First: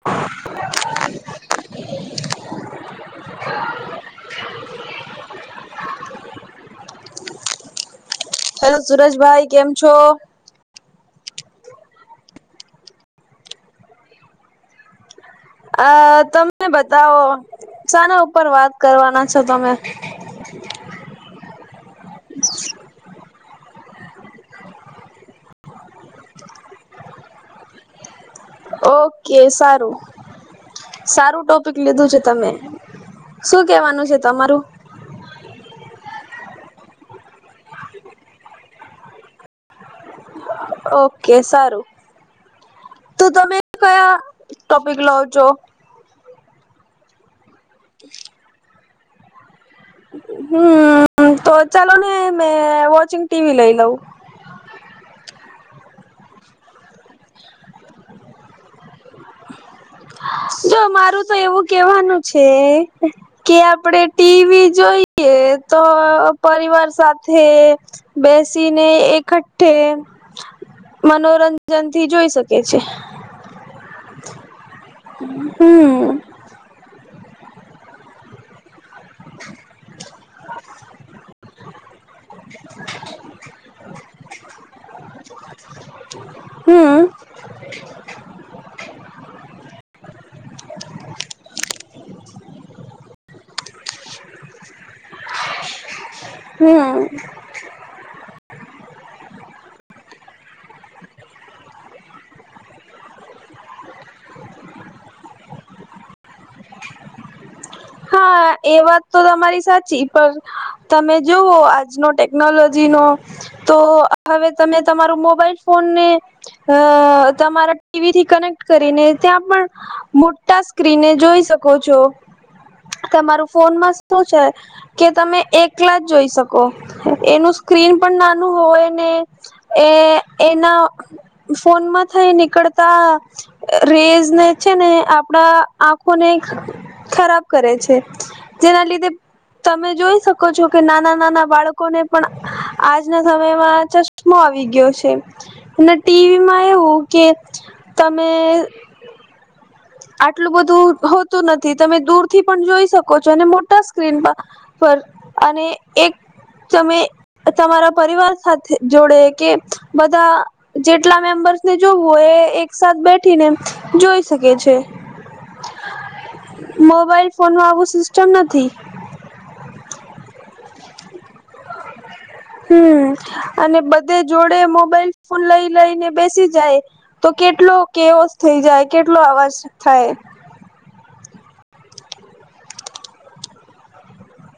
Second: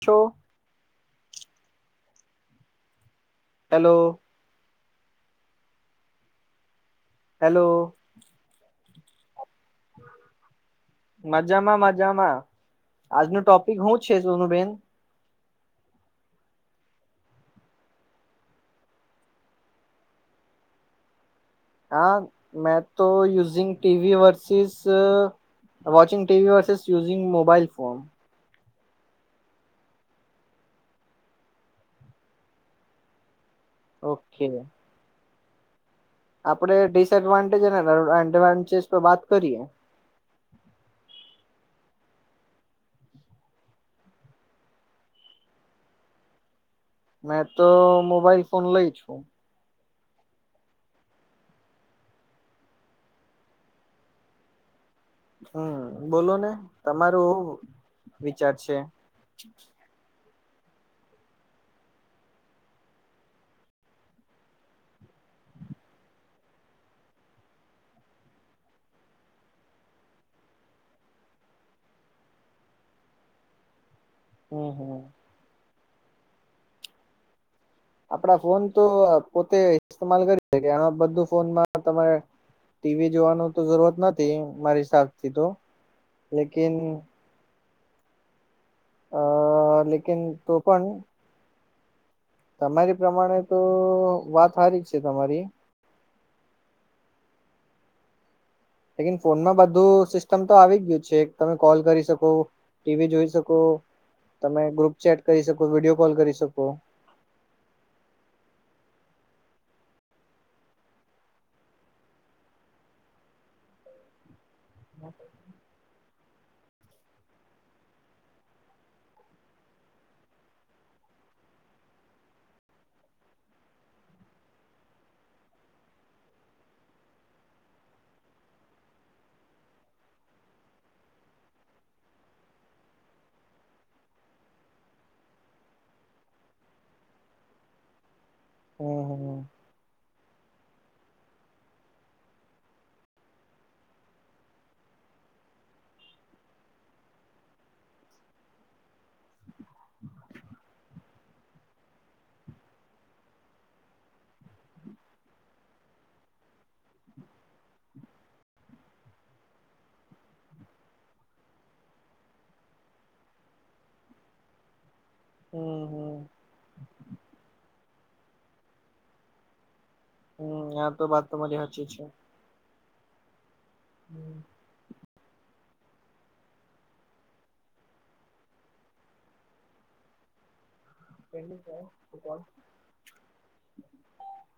છો hello hello hello Suraj ભાઈ કેમ છો મજામાં મજામાં આજનું ટોપિક શું છે સોનું બેેન અ તમને બતાવો શાના ઉપર વાત કરવાના છો તમે હા મેં તો using TV versus watching TV versus using mobile phone okay સારું સારું ટોપિક લીધું છે તમે શું કેવાનું છે ઓકે તમારું આપડે ડિસએડવાન્ટેજ અને એડવાન્ટેજ પર વાત કરીએ ઓકે સારું તો તમે કયા ટોપિક લાવ છો મેં તો મોબાઈલ ફોન લઈ છું હમ તો ચાલો ને મેં વોચિંગ ટીવી લઈ લઉં હમ બોલો ને તમારું એું વિચાર છે જો મારું તો એવું કેવાનું છે કે આપડે ટીવી જોઈએ તો પરિવાર સાથે બેસીને એકઠ્ઠે મનોરંજન થી જોઈ શકે છે હ હમ હમ હમ આપડા ફોન તો પોતે ઇસ્માલ કરી શકે આ બધું ફોનમાં તમારે ટીવી જોવાનું તો જરૂરત નથી મારી સા થી તો લેકિન [inaudible] અ લેકિન તો પન તમારી પ્રમાણે તો વાત સારી જ છે તમારી હમ. લેકિન ફોનમાં બધું સિસ્ટમ તો આવી ગયુ છે તમે કોલ કરી શકો ટીવી જોઈ શકો તમે ગ્રુપ ચેટ કરી શકો વિડીયો કોલ કરી શકો હા એ વાત તો તમારી સાચી પણ તમે જોઓ આજનો ટેકનોલોજી નો તો હવે તમે તમારું મોબાઈલ ફોન ને અ તમારા ટીવી થી કનેક્ટ કરીને ત્યાં પણ મોટા સ્ક્રીન જોઈ શકો છો. કે મારું ફોન માં શું છે. કે તમે એકલા જ જોઈ શકો એનું સ્ક્રીન પણ નાનું હોય ને એ એના ફોનમાં થઈ નીકળતા રેઝ ને છે ને આપડા આંખોને ખરાબ કરે છે જેના લીધે હમ હમ તમે જોઈ શકો છો કે નાના નાના બાળકોને પણ આજના સમયમાં ચશમો આવી ગયો છે. ને ટીવી માં એવું કે તમે આટલું બધું હોતું નથી તમે દૂરથી પણ જોઈ શકો છો અને મોટા સ્ક્રીન પર પર અને એક તમે તમારા પરિવાર સાથે જોડે કે બધા જેટલા મેમ્બર્સ ને જોવું હોય એ એકસાથ બેઠીને જોઈ શકે છે. હમ હમ મોબાઈલ ફોન ન આવું સિસ્ટમ નથી. હમ આ તો વાત તો તમારી હાચી છે. હમ અને બધે હમ જોડે મોબાઈલ ફોન લઈ લઈને બેસી જાય તો કેટલો કેવોસ થઈ જાય કેટલો અવાજ થાય કેની છે ભપલ.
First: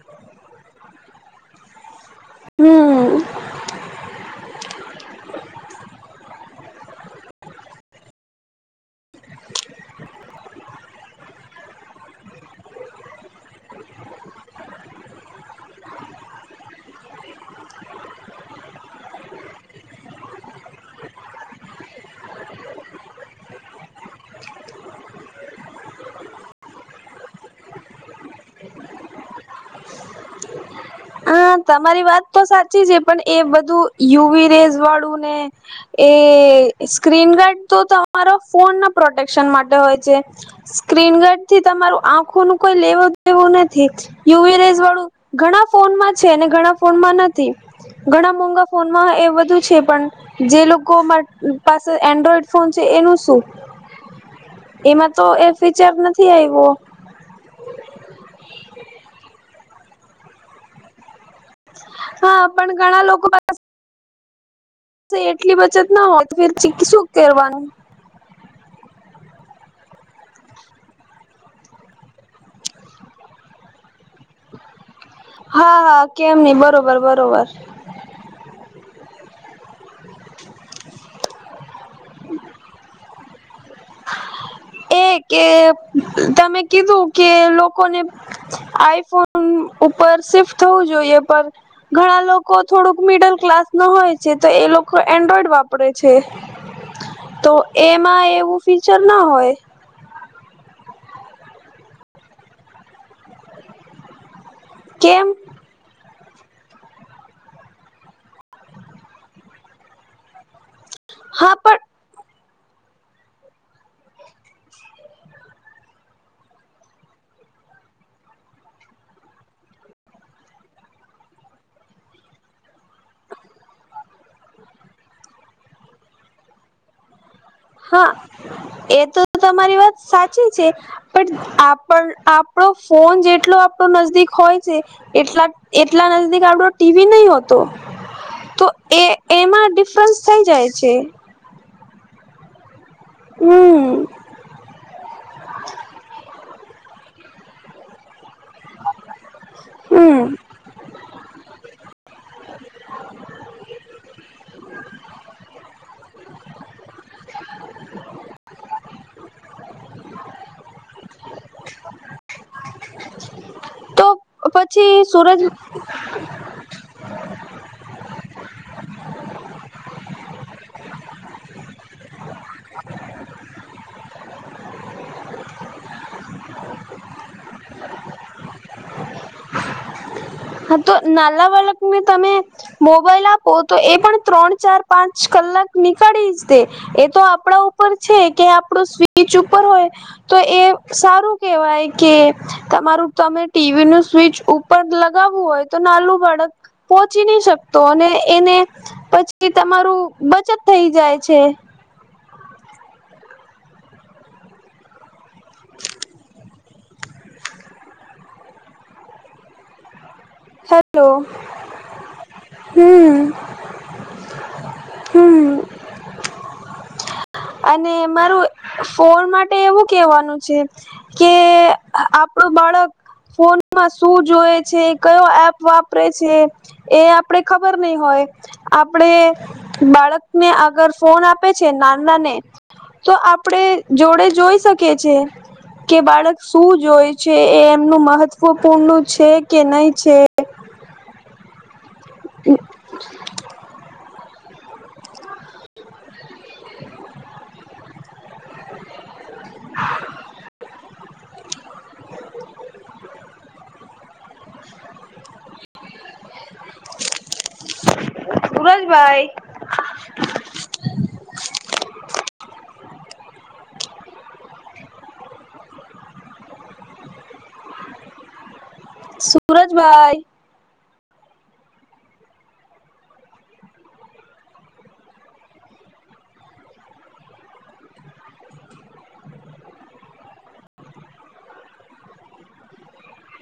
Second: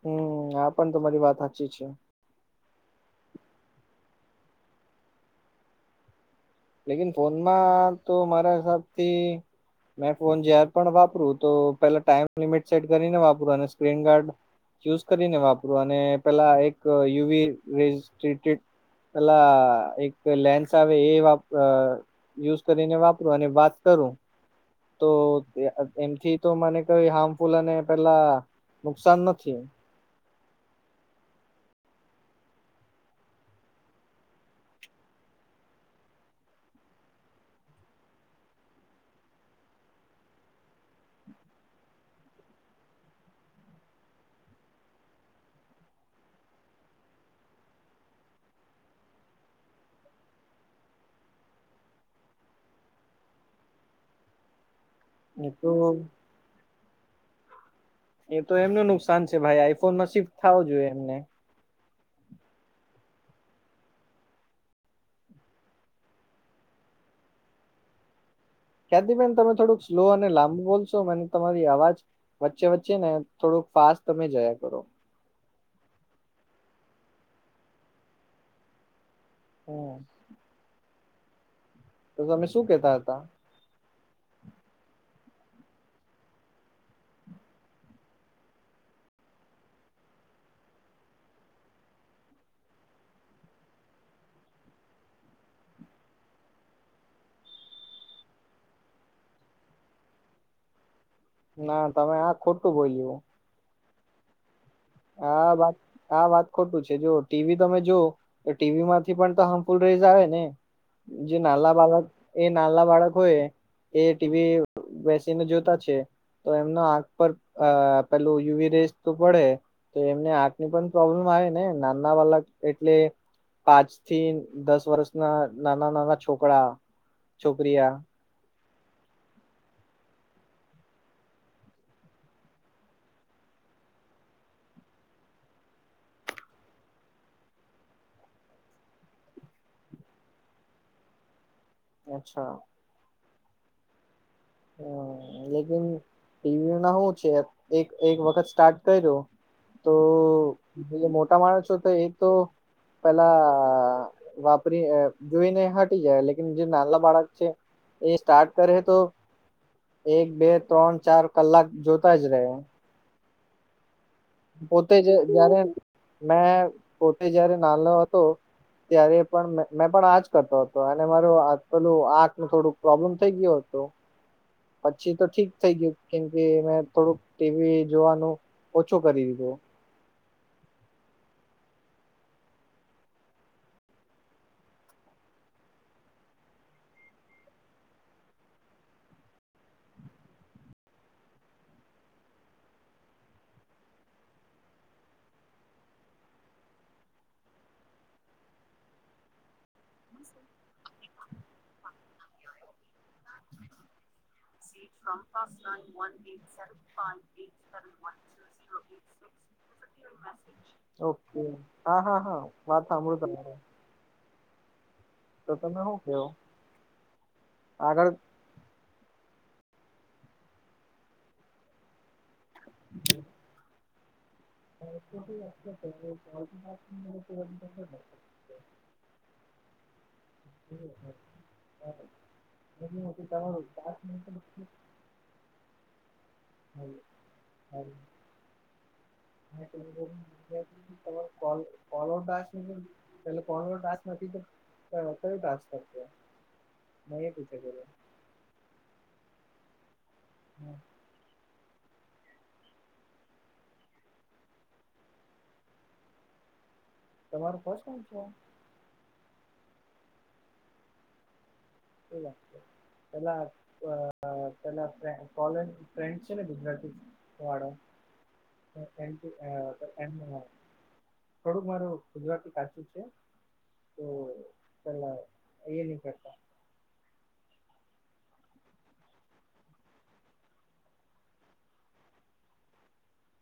હમ આ પણ તો તમારી વાત સાચી છે. હમ. લેકિન ફોનમાં તો મારા સાથ તી મેં ફોન જારે પણ વાપરું તો પેલા ટાઈમ લિમિટ સે કરીને વાપરુ અને સ્ક્રીન ગાર્ડ યુઝ કરીને વાપર અને પેલા એક યુવી ર પેલા એક લેન્સ આવે એ વા અ યુઝ કરીને વાપરો અને વાત કરો તો એમથી તો મને કઈ હાર્મફુલ અને પેલા નુકસાન નથી. હ તમારી વાત તો સાચી છે પણ એ બધું યુવી રેઝ વાળું ને એ સ્ક્રીનગાર્ડ તો તમારા ફોન ના પ્રોટેક્શન માટે હોય છે. સ્ક્રીન ગાર્ડ થી તમારું આંખો નું કોઈ લેવો દેવું નથી. યુવી રેઝ વાળું ઘણા ફોનમાં છે ને ઘણા ફોનમાં નથી. ઘણા મોંઘા ફોનમાં એ બધું છે પણ જે લોકો પાસે એન્ડ્રોઈડ ફોન છે એનું શું એમાં તો એ ફીચર નથી આવ્યું એ તો એમનું નુકસાન છે ભાઈ આઈફોનમાં શિફ્ટ થાવ જોઈએ એમને હા પણ ઘણા લોકો તો એટલી બચત ના હોય તો ફે શું કરવાનું ક્યાદી બેેન તમે થોડુંક સ્લો અને લાંબો બોલશો મને તમારી અવાજ વચ્ચે વચ્ચે ને થોડુંક ફાસ્ટ તમે જયા કરો. હા હા કેમ નહી બરોબર બરોબર હમ તો તમે શું કેતા હતા. એ કે તમે કીધું કે લોકોને આઈફોન ઉપર શિફ્ટ થવું જોઈએ પણ ઘણા લોકો થોડુંક મિડલ ક્લાસ ના હોય છે તો એ લોકો એન્ડ્રોઈડ વાપરે છે. - તો એમાં એવું ફીચર ના હોય. - ના તમે આ ખોટું બોલું. - કેમ આ વાત આ વાત ખોટું છે જો ટીવી તમે જો તો ટીવી માંથી પણ તો હાર્મફુલ રેઝ આવે ને જે હા નાલા પણ બાલાક એ નાના બાળક હોય એ ટીવી બેસીને જોતા છે. - તો એમનો આંખ પર પેલું યુવી રેસ તો પડે. - તો એમને આાખ ની પણ પ્રોબ્લેમ આવે ને નાના વાલા એટલે પાંચ થી દસ વર્ષ ના નાના નાના છોકરા છોકરીયા હા એ તો તમારી વાત સાચી છે. - પણ આપ આપણો ફોન જેટલો આપણો નજદીક હોય છે એટલા એટલા નજીક આપડો ટીવી નહી હોતો. - તો એ એમાં ડિફરન્સ થાય જાય છે. - અચ્છા. - હમ હ લેકીન ટીવી ના શું છે એક એક વખત સ્ટાર્ટ કર્યુ તો હમ જે મોટા માણસો તો એ તો પેલા વાપરી જોઈને હટી જાય લેકન જે નાલા બાળક છે એ સ્ટાર્ટ કરે તો એક બે ત્રણ ચાર કલાક જોતા જ રહે. - તો. - પોતે જ્યારે મેં પોતે જયારે નાનો હતો. - ત્યારે પણ મેં પણ આજ કરતો હતો અને માર પેલું આંખ ન થોડુંક પ્રોબ્લેમ થઈ ગયો હતો. - પછી તો ઠીક થઈ ગયું કેમ કે મેં થોડુંક ટીવી જોવાનું ચો કરી દીધો. - હા તો નાલા વાલા ક તમે મોબાઈલ આપો તો એ પણ ત્રણ ચાર પાંચ કલાક નીકળી જ દે એ તો આપણા ઉપર છે કે આપણો સ્વીચ ઉપર હોય તો એ સારું કેહેવાય કે તમારું તમે ટીવી નું સ્વિચ ઉપર લગ લાવું હોય તો નાલું બાળક પોહોંચી નહી શકતો અને એને પછી તમારું બચત થઈ જાય છે હ સીમ આફ ના ઓન એ સ પા એ [unintelligible] હેલો ઓકે હા હા હા વાત સાંભળું હમ તમારે હમ તો તમે શું કેવ અને મારું ફોન માટે એવું કેવાનું છે કે આપડું બાળક ફોનમાં શું જોય છે કયો એપ વાપરે છે એ આપડે ખબર નહ હોય આપડે બાળકને આગર ફોન આપે છે ના તો આપડ જોડે જોઈ શકીએ છેી કે બાળક શું જોય છે એ એમનું મહત્વપૂર્ણ છે કે નહી છે કો કો પે કોાસ નથી [unintelligible] કત ભસ કરતી નહી કછ કરું [unintelligible] હમ તમારું ફર્સ્ટ સેમ છે આ સૂરજભાઈ એ વાાગ [inaudible] પેલા અ પેલા ફેન્ડ કોલેજ ફ્રેન્ડ છે ને ગુજરાતી વાડો તો સુરજભાઈ થોડુંક મારું ગુજરાતી કાચું છે. તો ચલા એન કરતાં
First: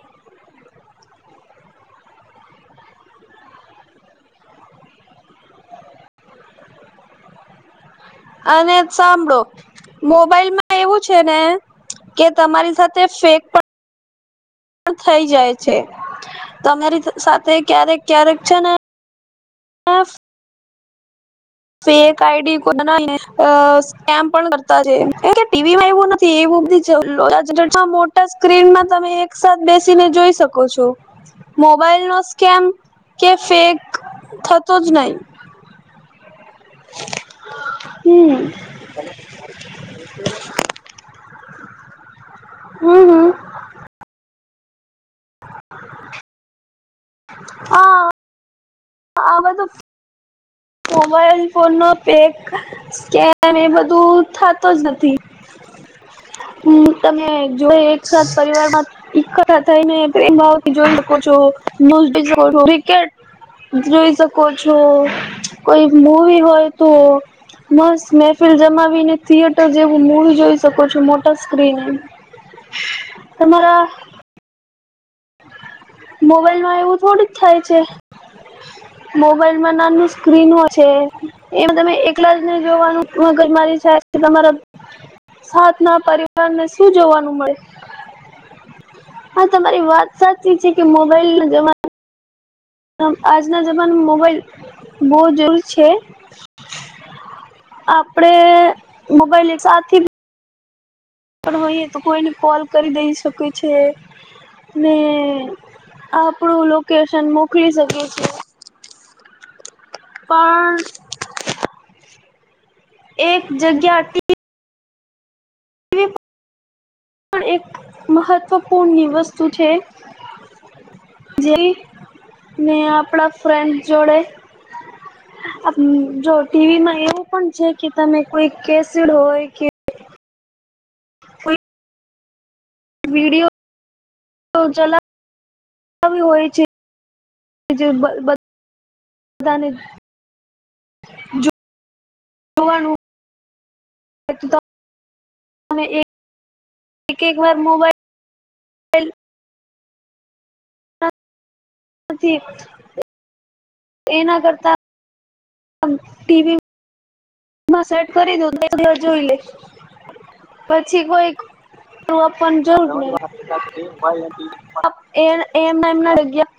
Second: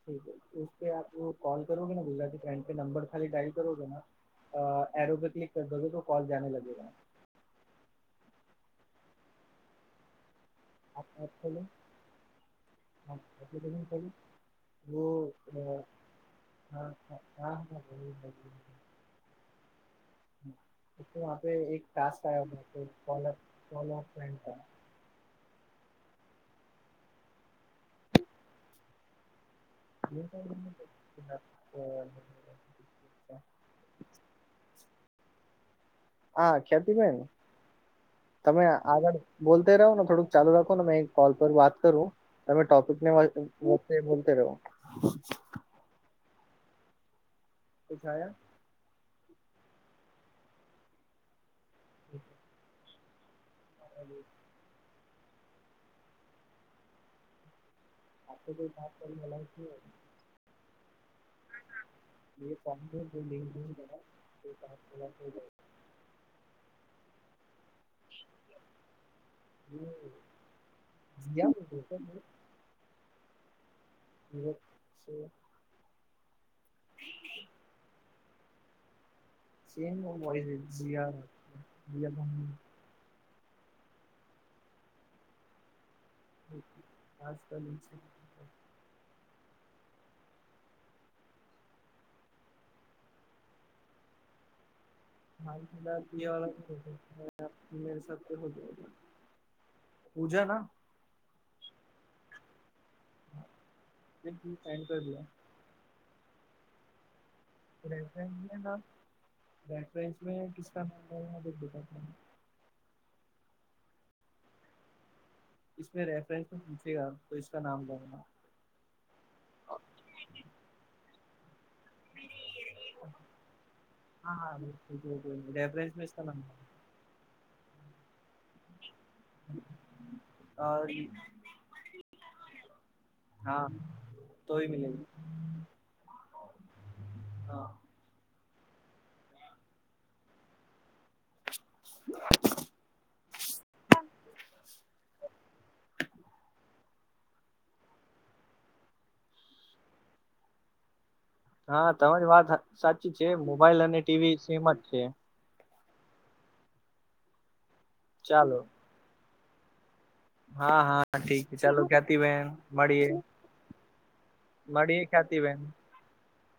ઠીક હે ઉસકે આપ કોલ કરોગે ના ગુજરાતી ફ્રેન્ડ કે નંબર ખાલી ડાયલ કરોગે ના અ એરો કે ક્લિક કર દોગે તો કોલ જાને લગેગા અને સાંભળો મોબાઈલ મા. એવું છે ને કે તમારી સાથે ફેક પણ [inaudible] પણ થઈ જાય છે તમારી સાથે ક્યારેક ક્યારેક છે ને હફ. હમ તો આપણે એકે ફેક આઈડી કો બના લે અ સ્કેમ પણ કરતા રે. ટીવીમાં એવું નથી એવું બધી મોટા સ્ક્રીનમાં તમે એક સાથ બેસીને જોઈ શકો છો મોબાઈલ નો સ્કેમ કે ફેક થતો જ નહી. હા ખ્યાતિ બેેન. હમ. તમે આગળ બોલતે રહો ને થોડુંક ચાલુ રાખો ને મે કોલ પર વાત કરું. તમે ટોપિક હમ ને વાત હમ બોલતે બોલતે રહો. હ કુછ આયા. આવા તો. મોબાઈલ ફોનનો પેગ સ્કેન એ બધું થતો જ નથી. હમ તમે જો એકસાથ પરિવારમાં એકઠા થઈને પ્રેમ ભાવ જોઈ શકો છો [inaudible] શકો છો ક્રિકેટ જોઈ શકો છો કોઈ મૂવી હોય તો. મસ્ત મહેફિલ જમાવીને થિયેટર જેવું મૂવી જોઈ શકો છો મોટા સ્ક્રીને તમારા. હ [inaudible] મોબાઈલમાં એવું થોડી જ થાય છે. મોબાઈલમાં નાનું સ્ક્રીનો છે એમ તમે એકલા જ ને જોવાનું મગજ મારી થાય તમારા સાથ ના અપારે. શું જોવાનું મળે હ તમારી વાત. સાચી છે કે મોબાઈલ નો જમા. આજના જમાનેમાં મોબાઈલ બહુ હ જરૂરી છે આપડે મોબાઈલ એક સાથી [inaudible] પૂજા ના. પણ હોઈએ તો કોઈને કોલ કરી દઈ શકે છે ને. આપણું લોકેશન મોકલી શકે છે. રફરેસ યા કસ પણ નામ લ દને [inaudible] એક જગ્યા તી. ઈસમે રેફરન્સ પૂછેગ તો ઈસકા નામ બોલના આ ફોન ની વસ્તુ છે જે. ને આપણા ફ્રેન્ડ જોડે જો ટીવીમાં એવું પણ છે કે તમે કોઈ કેસિડ હોય કે. અ. કોઈ હા તો ચલા હોય છે જે બધને જોવાનુ હ એક વા મોબાઈલ હા તમારી વાત સાચી છે મોબાઈલ અને એ ટીવી ના સેમ કરતા જ છે ટીવી માં સેટ કરી દો દ ચાલો દ જોઈ લે હા હા પછી કોઈ ઠીક છે ચાલો તું આપ ખ્યાતિબેન જ મળીએ મળીએ એ ખ્યાતિબેન એમ એમ જગ્યા